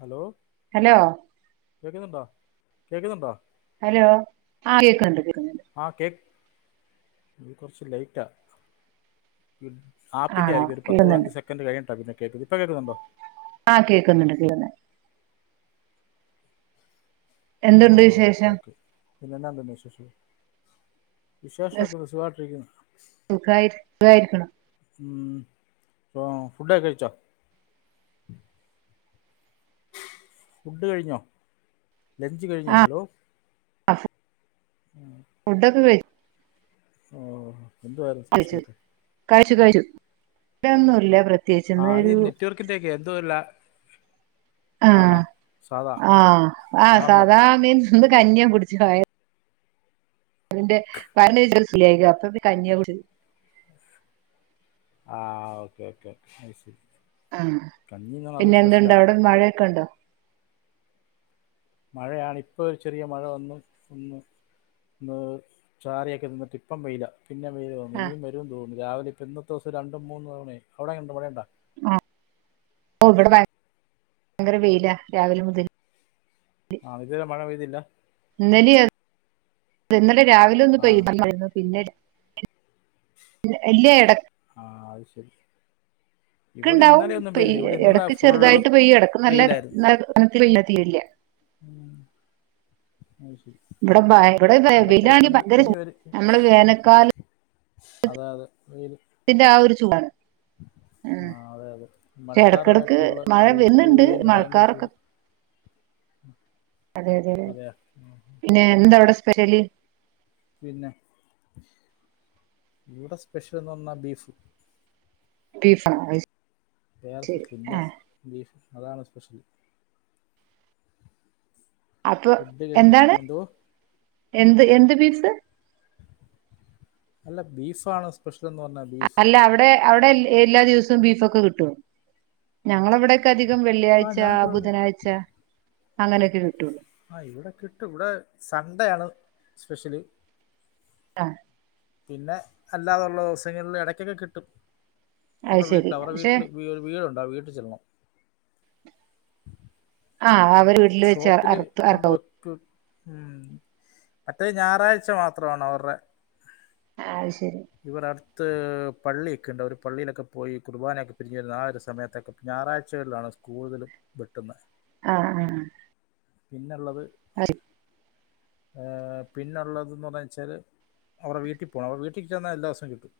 Hello hello കേക്കുന്നുണ്ടോ കേക്കുന്നുണ്ടാ hello ആ കേക്കണ്ട് കേ ആഹ് കേക്ക് ഇത് കുറച്ച് ലേറ്റാ ആപ്പിന്റെ ആണോ ആരിക്കും ഒരു കേക്കുന്നുണ്ട് പത്ത്പതിനഞ്ച് സെക്കൻറ് കഴിഞ്ഞിട്ടാ പിന്നെ കേക്ക്ത് ഇപ്പ കേക്കുന്നുണ്ടോ ആഹ് കേക്കുന്നുണ്ട് കിള്ളുന്നേ ആ ഹാ ഹാ ഓക്കേ വിശേഷം ഓക്കേ പിന്നെന്നന്ത്ന്നെ വിശേഷം വിശേഷമൊക്കെ യെസ് ഒന്ന് സുഖമായിട്ടിരിക്കുന്നു സുഖായി സുഖായിരിക്കുണു ഉം പ്പോ ഫുഡൊക്കെ കഴിച്ചോ ഫുഡ് കഴിഞ്ഞോ ലഞ്ച് കഴിഞ്ഞോ ആ ഹലോ ഫുഡൊക്കെ ഓ [unintelligible] എന്ത് വേറെ സ്പെഷ്യലക്കെ [unintelligible] തന്നൂല്ല പ്ര അത് പ്രത്യേകിച്ചന്നൊരു നെറ്റ്വർക്കിൻ്റെ ഒക്കെ എന്തോ ഒരു ലാ- ആ ആണോ സാധാ ആ ആ നോർമൽ സാധാ മീൻ ഇന്ന് കഞ്ഞി കുടിച്ച് ൻ്റെ വയറി അതിന്റെ വയറിനൊരു ച്ചിരി സു ല്ല്യായ്ക അപ്പൊ പിന്നെ കഞ്ഞ്യാ കുടിച്ച് ആഹ് ഓക്കേ ഓക്കേ അശരി ആ പിന്നെ എന്തുണ്ട് അവിടെ മഴക്കെ ഉണ്ടോ മഴയാണ് ഇപ്പോ ഒരു ചെറിയ മഴവന്നു ഒന്ന് ന്ന് ചാറിയൊക്കെ നിന്നിട്ട് ഇപ്പം വെയില പിന്നെ വെയില് വന്നു ആ ഇനിയും വരും തോന്നുന്നു രാവിലെ ഇപ്പ ഇന്ന് എ ദിവം രണ്ട മൂന്ന് തവണ അവിടെ കണ്ട ഇവിടെേണ്ട ആ ഓ ഇവിടെ ഭയങ്കര വെയിലാ രാവിലെ മുതിന് ആഹ് ഇതല്ലാം മഴ വെയ്തിില്ല ഇല ഇന്നലെ രാവിലെ ഒന്ന് ആ പെയ്തു പിന്നെ ഇല്ല ഇടയ് ആ ശരി ഒക്ക ഇവിടെ ഉണ്ടാവും ഇന്നലെ ഒന്നും പെയ്തില്ല ഇവിടെ ഇന്നലെ ഇടക്ക് ഫുള്ള് ചെറുതായിട്ട് പോയി ഇടക്ക് നല്ല- വെയിലായിരുന്നു ല്ല ഇല്ല [inaudible] ഇവിടെ ഇവിടെതാണങ്കി ഇടയ്ക്കിടയ്ക്കുണ്ട് ഭയങ്കര ഇനി വരും നമ്മള് വേനക്കാല അതെ അതെ അതിന്റെ ആ ഒരു ചൂടാണ് ഉം ആ അതെ അതെ പക്ഷെ ഇടക്കിടക്ക് മഴക്കാലമായിട്ടുള്ള മഴ ചൂട് വരുന്നുണ്ട് വെയിലന് ഭയങ്കര ചൂട് അത അതെത അതെയാ പിന്നെ എന്തവിടെ ലി [unintelligible] പിന്നെ ഇവിടെ സ്പെഷ്യൽന്ന് പറഞ്ഞാ ബീഫ് ബീഫ് വേ ഇന്ന ബീഫ അതാണ് സ്പെഷ്യൽ അപ്പൊ ഫുഡ് കഴിഞ്ഞ് എന്താണ് എന്തോ എന്ത് എന്ത് പീസ് അല്ല ബീഫ ആണോ സ്പഷിയൽ ന്ന് പറഞ്ഞ ബീസ് അല്ല അവിടെ അവിടെ എല്ലാ ദിവസവും ബീഫൊക്കെ കിട്ടും ഞങ്ങളവിടെക്കെ അ അം ആ വെള്ളിയാഴ്ച ഞങ്ങൾക്കിവിടെ ബുധനാഴ്ച അങ്ങനൊക്കെ കിട്ടുള്ളൂ ആഹ് ഇവിടെ കിട്ടും ഇവിടെ സൺണ്ടേ ആണ് സ്പെഷ്യലി ആഹ പിന്നെ അല്ലാതുള്ള ദിവസങ്ങളില് ഇടക്കൊക്കെ കിട്ടും അത് വടെ ശരി വീട്ടില് അവറെ പക്ഷെ വീട്ടില് വി വീടുണ്ട് അ വീട്ട് ചെല്ലണം ആഹ് അ അവര് വീട്ടില് വെച് ഷോപ്പിൽ അർത് കൊണ്ട് കണ്ടോ വെക്കും ഉം മറ്റേ ഞായറാഴ്ച മാത്രാണോ അവര്ടെ അത് ശരി ഇവർ അട്ത്ത് പള്ളി ക്കെണ്ട് ഒരു പള്ളിലൊക്കെ പോയി കുർബാനൊക്കെ പിര്ഞ്ഞു വരുന്ന ആ ഒരു സമയത്തൊക്കെ ഞായറാഴ്ചകളാണ് കൂടുതലും വെട്ടുന്നെ ആഹ ആഹ പിന്നെള്ളത് അറി ഏഹ് പിന്നള്ളത് ന്ന് പർഞച്ചാല് അവരെ വീട്ടി പോണം അവരെ വീട്ട്ക് ചെന്നാ എല്ലാസോവും കിട്ടും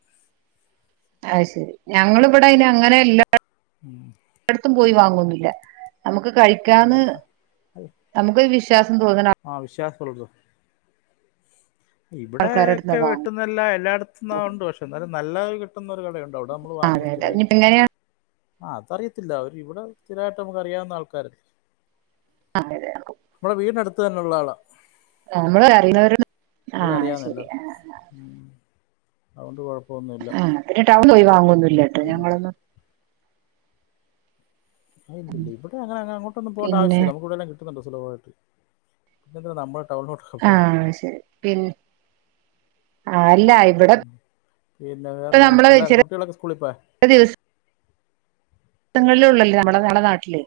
അയ്‌ശരി ഞങ്ങളിവിടെ അയ്‌ന് അങ്ങനെല്ല [unintelligible] ട്ത്തും പോയി വാങ്ങു ന്നി ല്ല നമ്മുക്ക് കഴിക്കാന്ന് നമുക്കൊരുവിശ്വാസം തോന്നണം [unintelligible] ഇവിടെ ആൾക്കാരടുത്ത്ന്നാ ക്കെ വാങ്ങും വെട്ടുന്നെല്ലാം എല്ലാടത്തുന്നും ഒണ്ട് പക്ഷെ എന്നാലും നല്ല കി [unintelligible] അവിടെണ്ട് അവിടെ നമ്മള് ആഹ് വാങ്ങുന്ന് അതെ അതെ സ്ഥിരായിട്ട് ഇനിയിപ്പ എങ്ങനെയാണ് ആ അതറിയത്തില്ല അവര് ഇവിടെ സ്ഥിരായിട്ട് നമുക്ക് അറിയാവുന്ന ആൾക്കാരല്ലേ [unintelligible] ത്ത് തന്നെള്ള ആളാ ആ നമ്മള് അറിയുന്നവരൊന്നും ആ അറിയാവുന്ന ശെരി എല്ലാവർക്കും ആഹ് ആഹ് ഉം. അതുകൊണ്ട് കൊഴ ആഹ്‌ പിന്നെ ടൗൺ പോയി വാങ്ങുന്നു ല്ലട്ടോ പിന്നെ ഞങ്ങളൊന്നും ആ ഉം ഇല്ലില്ല ഇവിടെ അങ്ങനങ്ങോട്ടൊന്നു പോകണ്ട പിന്നെ ആവശ്യല്ല നമുക്ക്ഇവിടെല്ലാം കി ക്കുന്നുണ്ടോ സ്ലോവായിട്ട് പിന്നെന്ത്‌ നമ്മൾ ടൗണിലോട്ടൊക്കെ ആ പോകണം അത്‌ശരി പിന്നെ ആൽ ഉം പിന്നെ വേറെന്താണ് നമ്മള് പിള്ളേ ചില കുട്ടികളൊക്കെ സ്കൂളി പോയോ സങ്ങളിലുള്ളല്ലേ നമ്മളെ നമ്മുടെ നാട്ടില്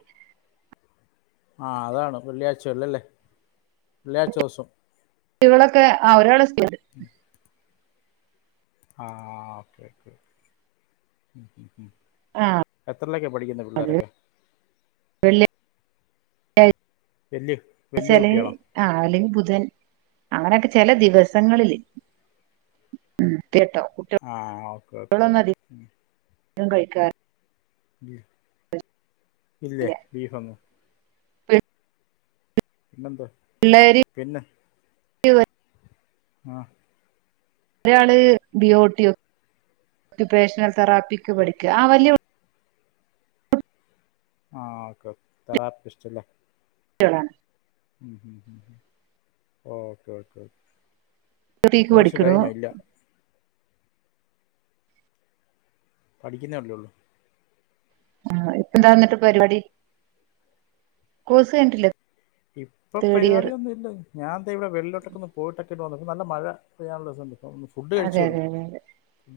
ആഹ് അതാണ് വെള്ളിയാഴ്ച ഒള്ളല്ലേ വെള്ളിയാഴ്ച്ച ദിവസം കുട്ടികളൊക്കെ ആ ഒരാള് സ്കൂളി ആഹ് ആ ഓക്കേ ഉം ആഹ് എത്രല്ലൊക്കെയാ പടിക്കുന്നെ പിള്ളോരൊക്കെ വെള്ളിയാഴ്ച എല്ല് എച്ചാല് ആല്ലെങ്കി ബുധൻ അങ്ങനെയൊക്കെ ചെല ദിവസങ്ങളില് ഉം കേട്ടോ കുട്ടി ആഹ് ഓക്കേ ഓക്കേ ൻ കഴിക്കാർ ഉം ഇല്ലേ ബീഫൊന്നും പിന്നെന്ത പിള്ളേര് പിന്നെ ആഹ് ഒരാള് ബി ഒ ടി ഒക്യുപേഷണൽ തെറാപ്പിക്ക് പഠിക്കുവാ ആ വല്ല്യ ആഹ് ഓക്കേ ഓക്കെ തെറാപ്പിസ്റ്റ് ല്ലേ ളാണ് ഉം ഉം ഓക്കെ ഓക്കെ ഓക്കെ ക്ക് കോഴ്സ് പഠിക്കണു കഴിഞ്ഞോ ഇല്ല പഠിക്കുന്നല്ലെ ഉള്ളൂ ആ ഇപ്പന്താന്നിട്ട് പരിപാടി കോഴ്സ് കയ്ഞ്ഞിട്ടില്ലെ ഇപ്പൊ പരിപാടിയൊന്നും ഇല്ല ഞാൻ ദേ ഇവിടെ വെള്ളോട്ടൊക്കൊന്ന് പോയിട്ടൊക്കെണ്ട വന്നി ഇന്ന് നല്ല മഴ പെയ്യാനുള്ള [unintelligible] അതെ അതെ അതെ അതെ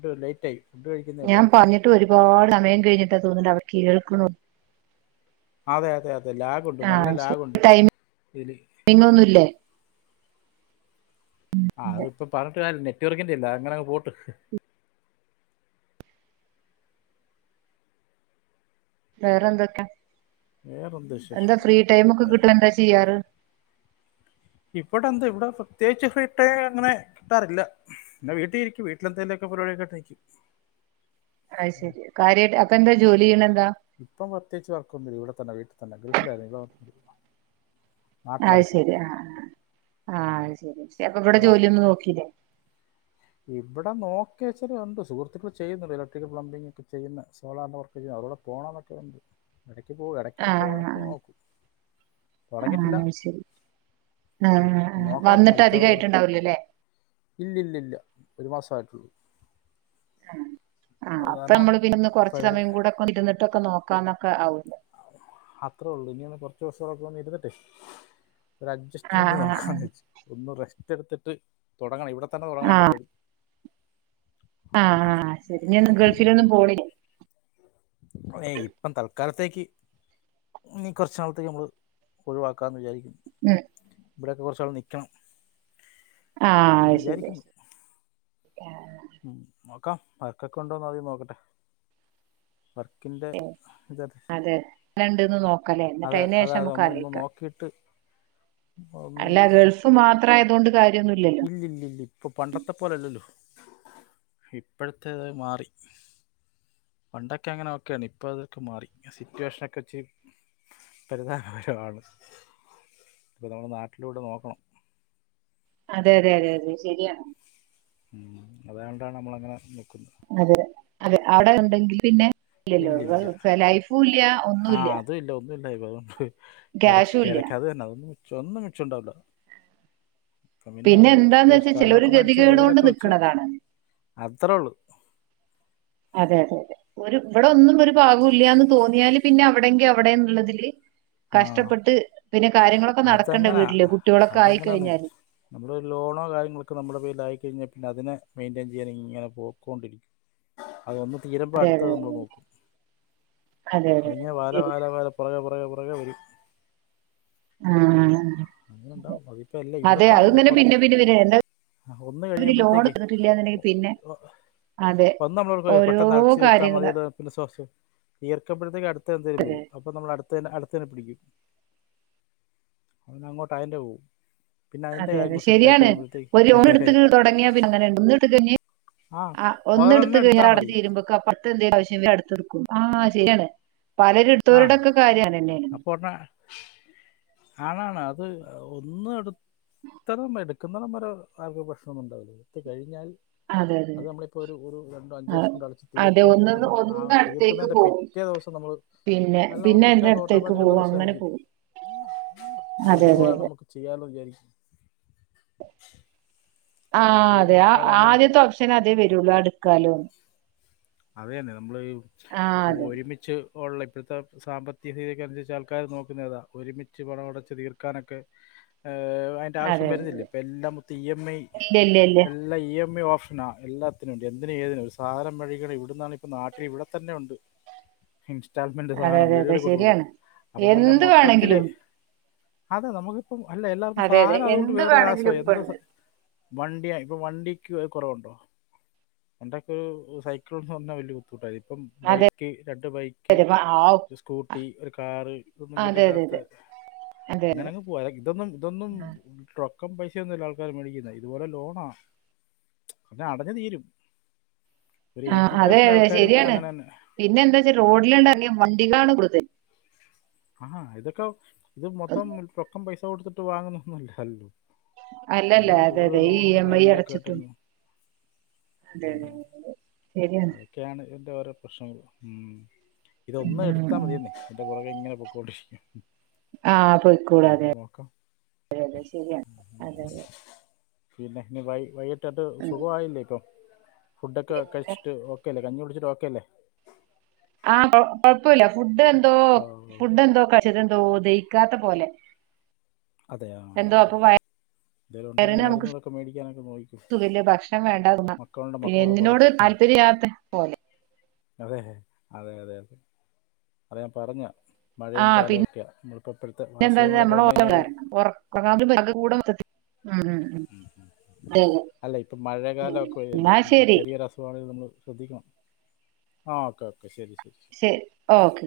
ടോ ലേറ്റായി ഫുഡ് കഴിക്കുന്നേ ഉള്ളൂ ഞാൻ പറഞ്ഞിട്ട് ഒരുപാട് സമയം കഴിഞ്ഞിട്ടാ തോന്നിണ്ട് അവര് കേൾക്കണു അതെ അതെ അതെ ലാഗുണ്ട് ആ നല്ല ശരി ലാഗുണ്ട് ടൈമിംഗ് ഇതില് ഒന്നുംല്ലേ ആ അത് ഇപ്പൊ പറഞ്ഞിട്ട് കാര്യംന്നെ കുട്ടറക്കിന്റില്ല അങ്ങനെ പോട്ട് വേറെ എന്തൊക്കെ വേറെന്ത് വിശേഷം എന്താ ഫ്രീ ടൈമൊക്കെ കിട്ടണ എന്താ ചെയ്യാറ് ഇബടെ എന്ത് ഇവിടെ പ്രത്യേകിച്ച് ഫ്രീട്ടയിം അങ്ങനെ കിട്ടാറില്ല പിന്നെ വീട്ടി ഇരിക്കും വീട്ടിലെന്തെലുംക്കെ പരിപാടി ഒക്കെട്ടിരിക്കും അയ്ശെരി കാര്യായിട്ട് അപ്പൊ എന്താ ജോലി വീണൻ ഇപ്പം പ്രത്യേകിച്ച് വർക്കൊന്നില്ല ഇവിടെ തന്നെ വീട്ടിൽ തന്നെ ഗൾഫിലായിര്ന്ന് [unintelligible] അയ്ശരി ആ ആ ആ ആത്ശരി ശരി അപ്പൊ ഇവിടെ ജോലിയൊന്നും നോക്കിലേ ഇബ്ടെ നോക്കിയെച്ചിട്ടൊണ്ട് സുഹൃത്തുക്കൾ ചെയ്യുന്നുണ്ട് ഇലക്ട്രിക് പ്ലംബിംഗ് ഒക്കെ ചെയ്യുന്ന സോളാറിന്റെ വർക്ക് ചെയ്യുന്നു അവരൂടെ പോകണംന്നൊക്കെ ഉണ്ട് എട ക്ക് പോ എടക്ക് ആ ആ പോവാനൊക്കെ നോക്കൂ ആ തുടങ്ങിയിട്ടില്ല ആ ശരി ആഹ് ആഹ് നോക്കണം വന്നിട്ട് അടുത്ത വർക്ക് അധികായിട്ടുണ്ടാവൂലല്ലേ ഇല്ല്യല്ല്യല്ല്യ ഒരു മാസായിട്ടുള്ളൂ ആഹ് ആഹ് അപ്പൊ നമ്മള് പിന്നെന്ന് കൊറച്ച ഫൈബർ സമയം കൂടെ ഒക്ക ഇരുന്നിട്ടൊക്കെ നോക്ക ക്കാനൊക്കെ ആവും അത്രേ ഒള്ളു ഇനി ഒന്ന് കുറച്ചീസൊക്കെ ഒന്ന് ഇരുന്നിട്ടെയ് ഒരു അഡ്ജസ്റ്റ്മെന്റ് ആഹ് ആഹ് നോക്കാന്ന് വെച്ച് ഒന്ന് റെസ് [unintelligible] എടുത്തിട്ട് തുടങ്ങണം ഇവിടെ പ്പം തുടങ്ങണം പരിപാടി ആ ആ ശരി ഞ ഗൾഫിൽ ഒന്നും പോയില്ലേ എ ഇപ്പം തൽക്കാലത്തേക്ക് നീ കുറച്ചനാളത്തേക്ക് നമ്മള് ഒഴിവാക്ക ക്കന്ന് വിചാരിക്കും ഉം ഇവിടെയൊക്കെ കുറച്ച് ട്ടവിടെ നിക്കണം ആഅത് ശരി ശരി ആഹ് ഉം നോക്കാം പഴക്കൊക്കെ ഉണ്ടോന്ന് ആദ്യം നോക്കട്ടെ വർക്കിന്റെ ഏ ഇത് അത് അതെ എങ്ങന്ണ്ട്ന്ന് നോക്കല്ലേ എന്നിട്ട് അതെ അതിന് ശേഷം അതെ ഒന്ന് ഒന്ന് നമുക്ക്ലയിക്കാം നോക്കിയിട്ട് അല്ല ഗേൾസ് മാത്രമായി ഇത് കൊണ്ട് കാ ഇല്ലില്ല ല്ലാ ഇപ്പൊ പണ്ടത്തെ പോലെ അല്ലല്ലോ ഇപ്പോഴത്തേത് മാറി പണ്ടൊക്കെ അങ്ങ് അത് ഒക്കെ ആയിരുന്നു ഇപ്പൊ അത് മാറി സിറ്റുവേഷൻ [unintelligible] പിന്നെ നാട്ടിലോട്ട് നോക്കണം അതേ അതേ ശരിയാണ് അത് കൊണ്ടാണ് നമ്മള് അങ്ങനെ നിക്കുന്നത് ആതിരേ അതെ അവിടെ ഉണ്ടങ്കിൽ പിന്നെ ഇല്ലില്ല ഇല്ലല്ലോ ലൈഫുല്ല ഒന്നുല്യ [unintelligible] എടക്ക് എടക്കാതന്നെ [unintelligible] ഒന്ന് മിഷ ഉണ്ടാവില്ല പിന്നെ എന്താന്ന് നമ്മള് വെച്ചാ ചിലര് സ്ഥലമൊക്കെ മേടിച്ച് ഗതികേട് കൊണ്ട് വീടൊക്കെ വെച്ച് നിക്കണതാണ് അത്രേ ഉള്ളു അതെ അതെ അതെ ഒരു ഇവിടെ ഒന്നും ഒരു ഭാഗം ഇല്യാന്ന് തോന്നിയാല് പിന്നെ അവിടെങ്കിൽ അവിടെന്നുള്ളതില് ആ കഷ്ടപ്പെട്ട് പിന്നെ കാര്യങ്ങളൊക്കെ നടക്കണ്ടേ അതെങ്ങനാ വീട്ടില് കുട്ടികളൊക്കെ അതെങ്ങനാന്ന് ആയിക്കഴിഞ്ഞാല്. നമ്മള് ലോണോ കാര്യങ്ങളൊക്കെ നമ്മുടെ പേൽ ആയിക്കഴിഞ്ഞ പിന്നെ അതിനെ മെന്റാൻ ചെയ്യാ ഇങ്ങനെ പോക്കൊണ്ടിരിക്കും അതൊന്ന് തീരുമ്പോൾ അതെ അടുത്ത അതെ നമ്മൾ നോക്കും അതെ അതെ അതിങ്ങാെ വല ശരി വാല വല പുറകെ പയേപോൽ പുറകെ വരും ആ അങ്ങനെ ഉണ്ടാവും അതിപ്പ അല്ല ഇവിടെ തന്നെല്ല പോത്ത് പിന്നെ പിന്നെ പിന്നെ എന്താ ആ ഒന്ന് ഇവര് ലോൺ കഴിയുമ്പോഴത്തേക്കെ എടുത്തിട്ടില്ലാന്നുണ്ടെങ്കി പിന്നെ അതെ ഒന്ന് നമ്മള ഓർക്കും ഓരോ പെട്ടെന്ന് അടാച്ച് നിർത്താ കാര്യങ്ങള് മതിലോ പിന്നെ വിസസെ ഇർ [unintelligible] ടത്തെ എന്തേലും വരും അപ്പം നമ്മൾ അട് ത്തന്നെ അടുത്തന്നെ പിടിക്കും അങ്ങോഅയിന്റെ പോവും അതെ അതെ ശരിയാണ് ഒരു ലോൺ എടു തുടങ്ങിയാ പിന്നെ അങ്ങനെ ഒന്ന് ഇട്ട് കഴിഞ്ഞെ ആ ഒന്ന് എടുത്ത് ഒരെണ്ണം ക്ലിയർ എടുത്താൽ മതി അടഞ്ഞു തീരുമ്പൊക്ക ആ പത്ത് എന്തേലും ആവശ്യം വരും അടുത്ത എടുക്കും ആ ശരിയാണ് ആ പലര്എടുതോർടെക്കെ കാര്യാണ്ന്നേ ആണ് അപ്പോൾ ഒരെണ്ണം ആണാണ് അത് ഒന്നും എടുത്തതും എടുക്കുന്നടം വരെ ആർക്കും പ്രശ്നം ഒന്നും ഉണ്ടാവില്ലഎട്ത്ത് കഴിഞ്ഞാൽ അതെ അത് നമ്മളിപ്പോ ഒരു ഒരു രണ്ട് അഞ്ചു അതെ വർഷം കൊണ്ട് അടച്ച് അതെ തീർത്താ ഒന്നന്ന് നമ്മള് ആ ഒന്നന്ന് അടുത്തേക്ക് തീർക്കുന്നതിന്റെ പോകും പിറ്റേ ദിവസം നമ്മള് പിന്നെ അല്ല നമ്മൾ പിന്നെ അതിന്റെ പിറ്റേസം അടുത്തേക്ക് ഓട്ടോമാറ്റിക്കായിട്ട് പോകും നമ്മൾ അങ്ങനെ ശ്രമിക്കും പോകും അതെ അതെ അതിതുപോലെ അതെ നമുക്ക് ചെയ്യൻ പെട്ടന്ന് വിചാരിക്കും അപ്പൊ ആഹ് അത് പിന്നെ അതെ ആ ആൾക്കാർ അങ്ങനെ ആദ്യത്തെ ഓപ്ഷന് അതേ വരുള്ളൂ അടു [unintelligible] അതുതന്നെ നമ്മള് ഈ ഇപ്പ അതെ ഒരുമിച്ച് ഇപ്പൊ ഒള്ള ഇപ്പൊഴത്തെ സാമ്പത്തിക സ്ഥിതിക്കനുസരിച്ച് ആൾക്കാരു നോക്കുന്നത്‌ അതാ ഒരുമിച്ച് പണം അടച്ച് തീർക്കാനൊക്കെ ഏഹ് അയിന്റെ ആവശ്യം അതെ വരുന്നില്ല ഇപ്പം എല്ലാം മൊത്തം ഇ. എം. ഐ അതെ ഇല്ല ഇല്ല ഇല്ല എല്ലാം ഇ. എം. ഐ ഓഫ് [unintelligible] എല്ലാത്തിനുണ്ട് എന്തിനും ഏതിനും ഒരു സാധാനം വഴി [unintelligible] ഇവിടന്നാണിപ്പ നാട്ടിൽ ഇവിടെത്തന്നെ ഉണ്ട് ഇൻ സ്റ്റാൾമെൻറ് അതെ സാധനം അതെ അതെ വീടുകളിൽ കൊണ്ടു ശരിയാണ് കൊടുക്കുന്നു അപ്പ പിന്നെ എന്ത് മൊത്തത്തില് വേണമെങ്കിലും അത് നമുക്ക് പ്പം അല്ല എല്ലാവർക്കും അതെ അതെ സാനം അതുകൊണ്ട് എന്ത് വേറൊരു വേണമെങ്കിലും [unintelligible] ഇപ്പൊ എന്ത് സ ഉണ്ട് വണ്ടിയ ഇപ്പൊ വണ്ടിക്ക് കൊറവൊണ്ടോ പണ്ടൊക്കെ സൈ [unintelligible] ഇപ്പം അതെ ബൈക്ക് രണ്ട് ബൈക്ക് അതെ അപ്പൊ ആ- ഒരുസ്കൂട്ടി ഒരുകാറ് ഇതൊന്നും അതെ അതെ വീട്ടില്ലാത്ത, അതെ അതെ അതെ അങ്ങനങ്ങ് പോവാ ഇതൊന്നും ഇതൊന്നും ട്ര ക്കം പൈസയൊന്നുമല്ല ആൾക്കാര് മേടിക്കുന്ന ഇതുപോലെ ലോണാ പിന്നെ അടഞ്ഞുതീരും. ആ അതെ അതെ ശരിയാണ് പിന്നെ എന്താച്ചാ റോഡിലോട്ടറങ്ങിയ വണ് [unintelligible] കൊടുത്തേ? ആഹാ ഇതൊക്ക ഇത് മൊത്തം റൊക്കം പൈസ കൊട്ത്ത് ട്ടു വാങ്ങുന്നൊന്നുയില്ല ഹൽ അല്ല അല്ല അതെ അതെ ഈ ഇ. എം. ഐ കാര്യങ്ങളൊക്കെ അടച്ചിട്ടും ആയിട്ടങ്ങ് അതെ ഉം. അതെ ശരിയാണ് അതൊക്കെയാണ് ഇതിന്റോരോ പ്രശ്നങ്ങള് ഉം. ഉം, ഇതൊന്ന് ഉം, എടുത്താ ഉം. മതിയന്നെ തിന്റെ പൊറകെ ഇങ്ങനെ പോ കോൾഡ് ആഹ് പോയിക്കൂടാതെ അതെ അതെ ശരിയാണ് അതെ അതെ. പിന്നെ ഇനി വൈ വൈയ് ട്ട് ആണ്ട് ഉം സുഖവായില്ലെ ഇപ്പം ഫുഡ് ഒക്കെ പിന്നെ കഴിച്ചു ഓക്കെ അല്ലെ? കഞ്ഞി കുടിച്ചിട്ട് ഓക്കെ അല്ലെ? ആഹ് കൊഴ് കൊഴപ്പയില്ല ഫുഡ് എ എന്തോ ഓ ഓ. ഫുഡ് എന്തോ കശെത് എന്തോ ദഹി ക്കാത്തെ പോലെ അതെ ആ എന്തോ അപ്പ ശരി എന്തെങ്കിലും ഉണ്ടെങ്കിൽ വയറിന് നമുക്ക് മരുന്നുകളൊക്കെ മേടിക്കാനൊക്കെ നോക്കും തുഖെല്ല ഭക്ഷണം വേണ്ടാ തോന്നാ. മക്കളുണ്ട് പിന്നെ മക്കളോട് പറ എന്തിനോട് ഉം. താല്പര്യല്ലാത്ത പോലെ. അതെ അതെ അതെ അതെ അത് ഞാൻ പറഞ്ഞാ ആ പിന്നെ എന്താച്ചാ അസുഖങ്ങളൊക്കെ നമ്മളെ വന്നു ഒർക്കം കഴിഞ്ഞാൽ ഒർ ഒന്നാമെത് ആകെ കൂടെ മൊത്തത്തി ഉം അല്ല ഇപ്പ ഉം മഴെകാലൊക്കെ വര്കെ അല്ലെ എന്നാ ശരി ചെറിയ ഒര് അസുഖാണെങ്കിലും നമ്മെൾ ശ്രദ്ധിക്കണം ആഹ് ഓക്കെ ഓക്കെ ശരി ഓക്കെ ഓക്കെ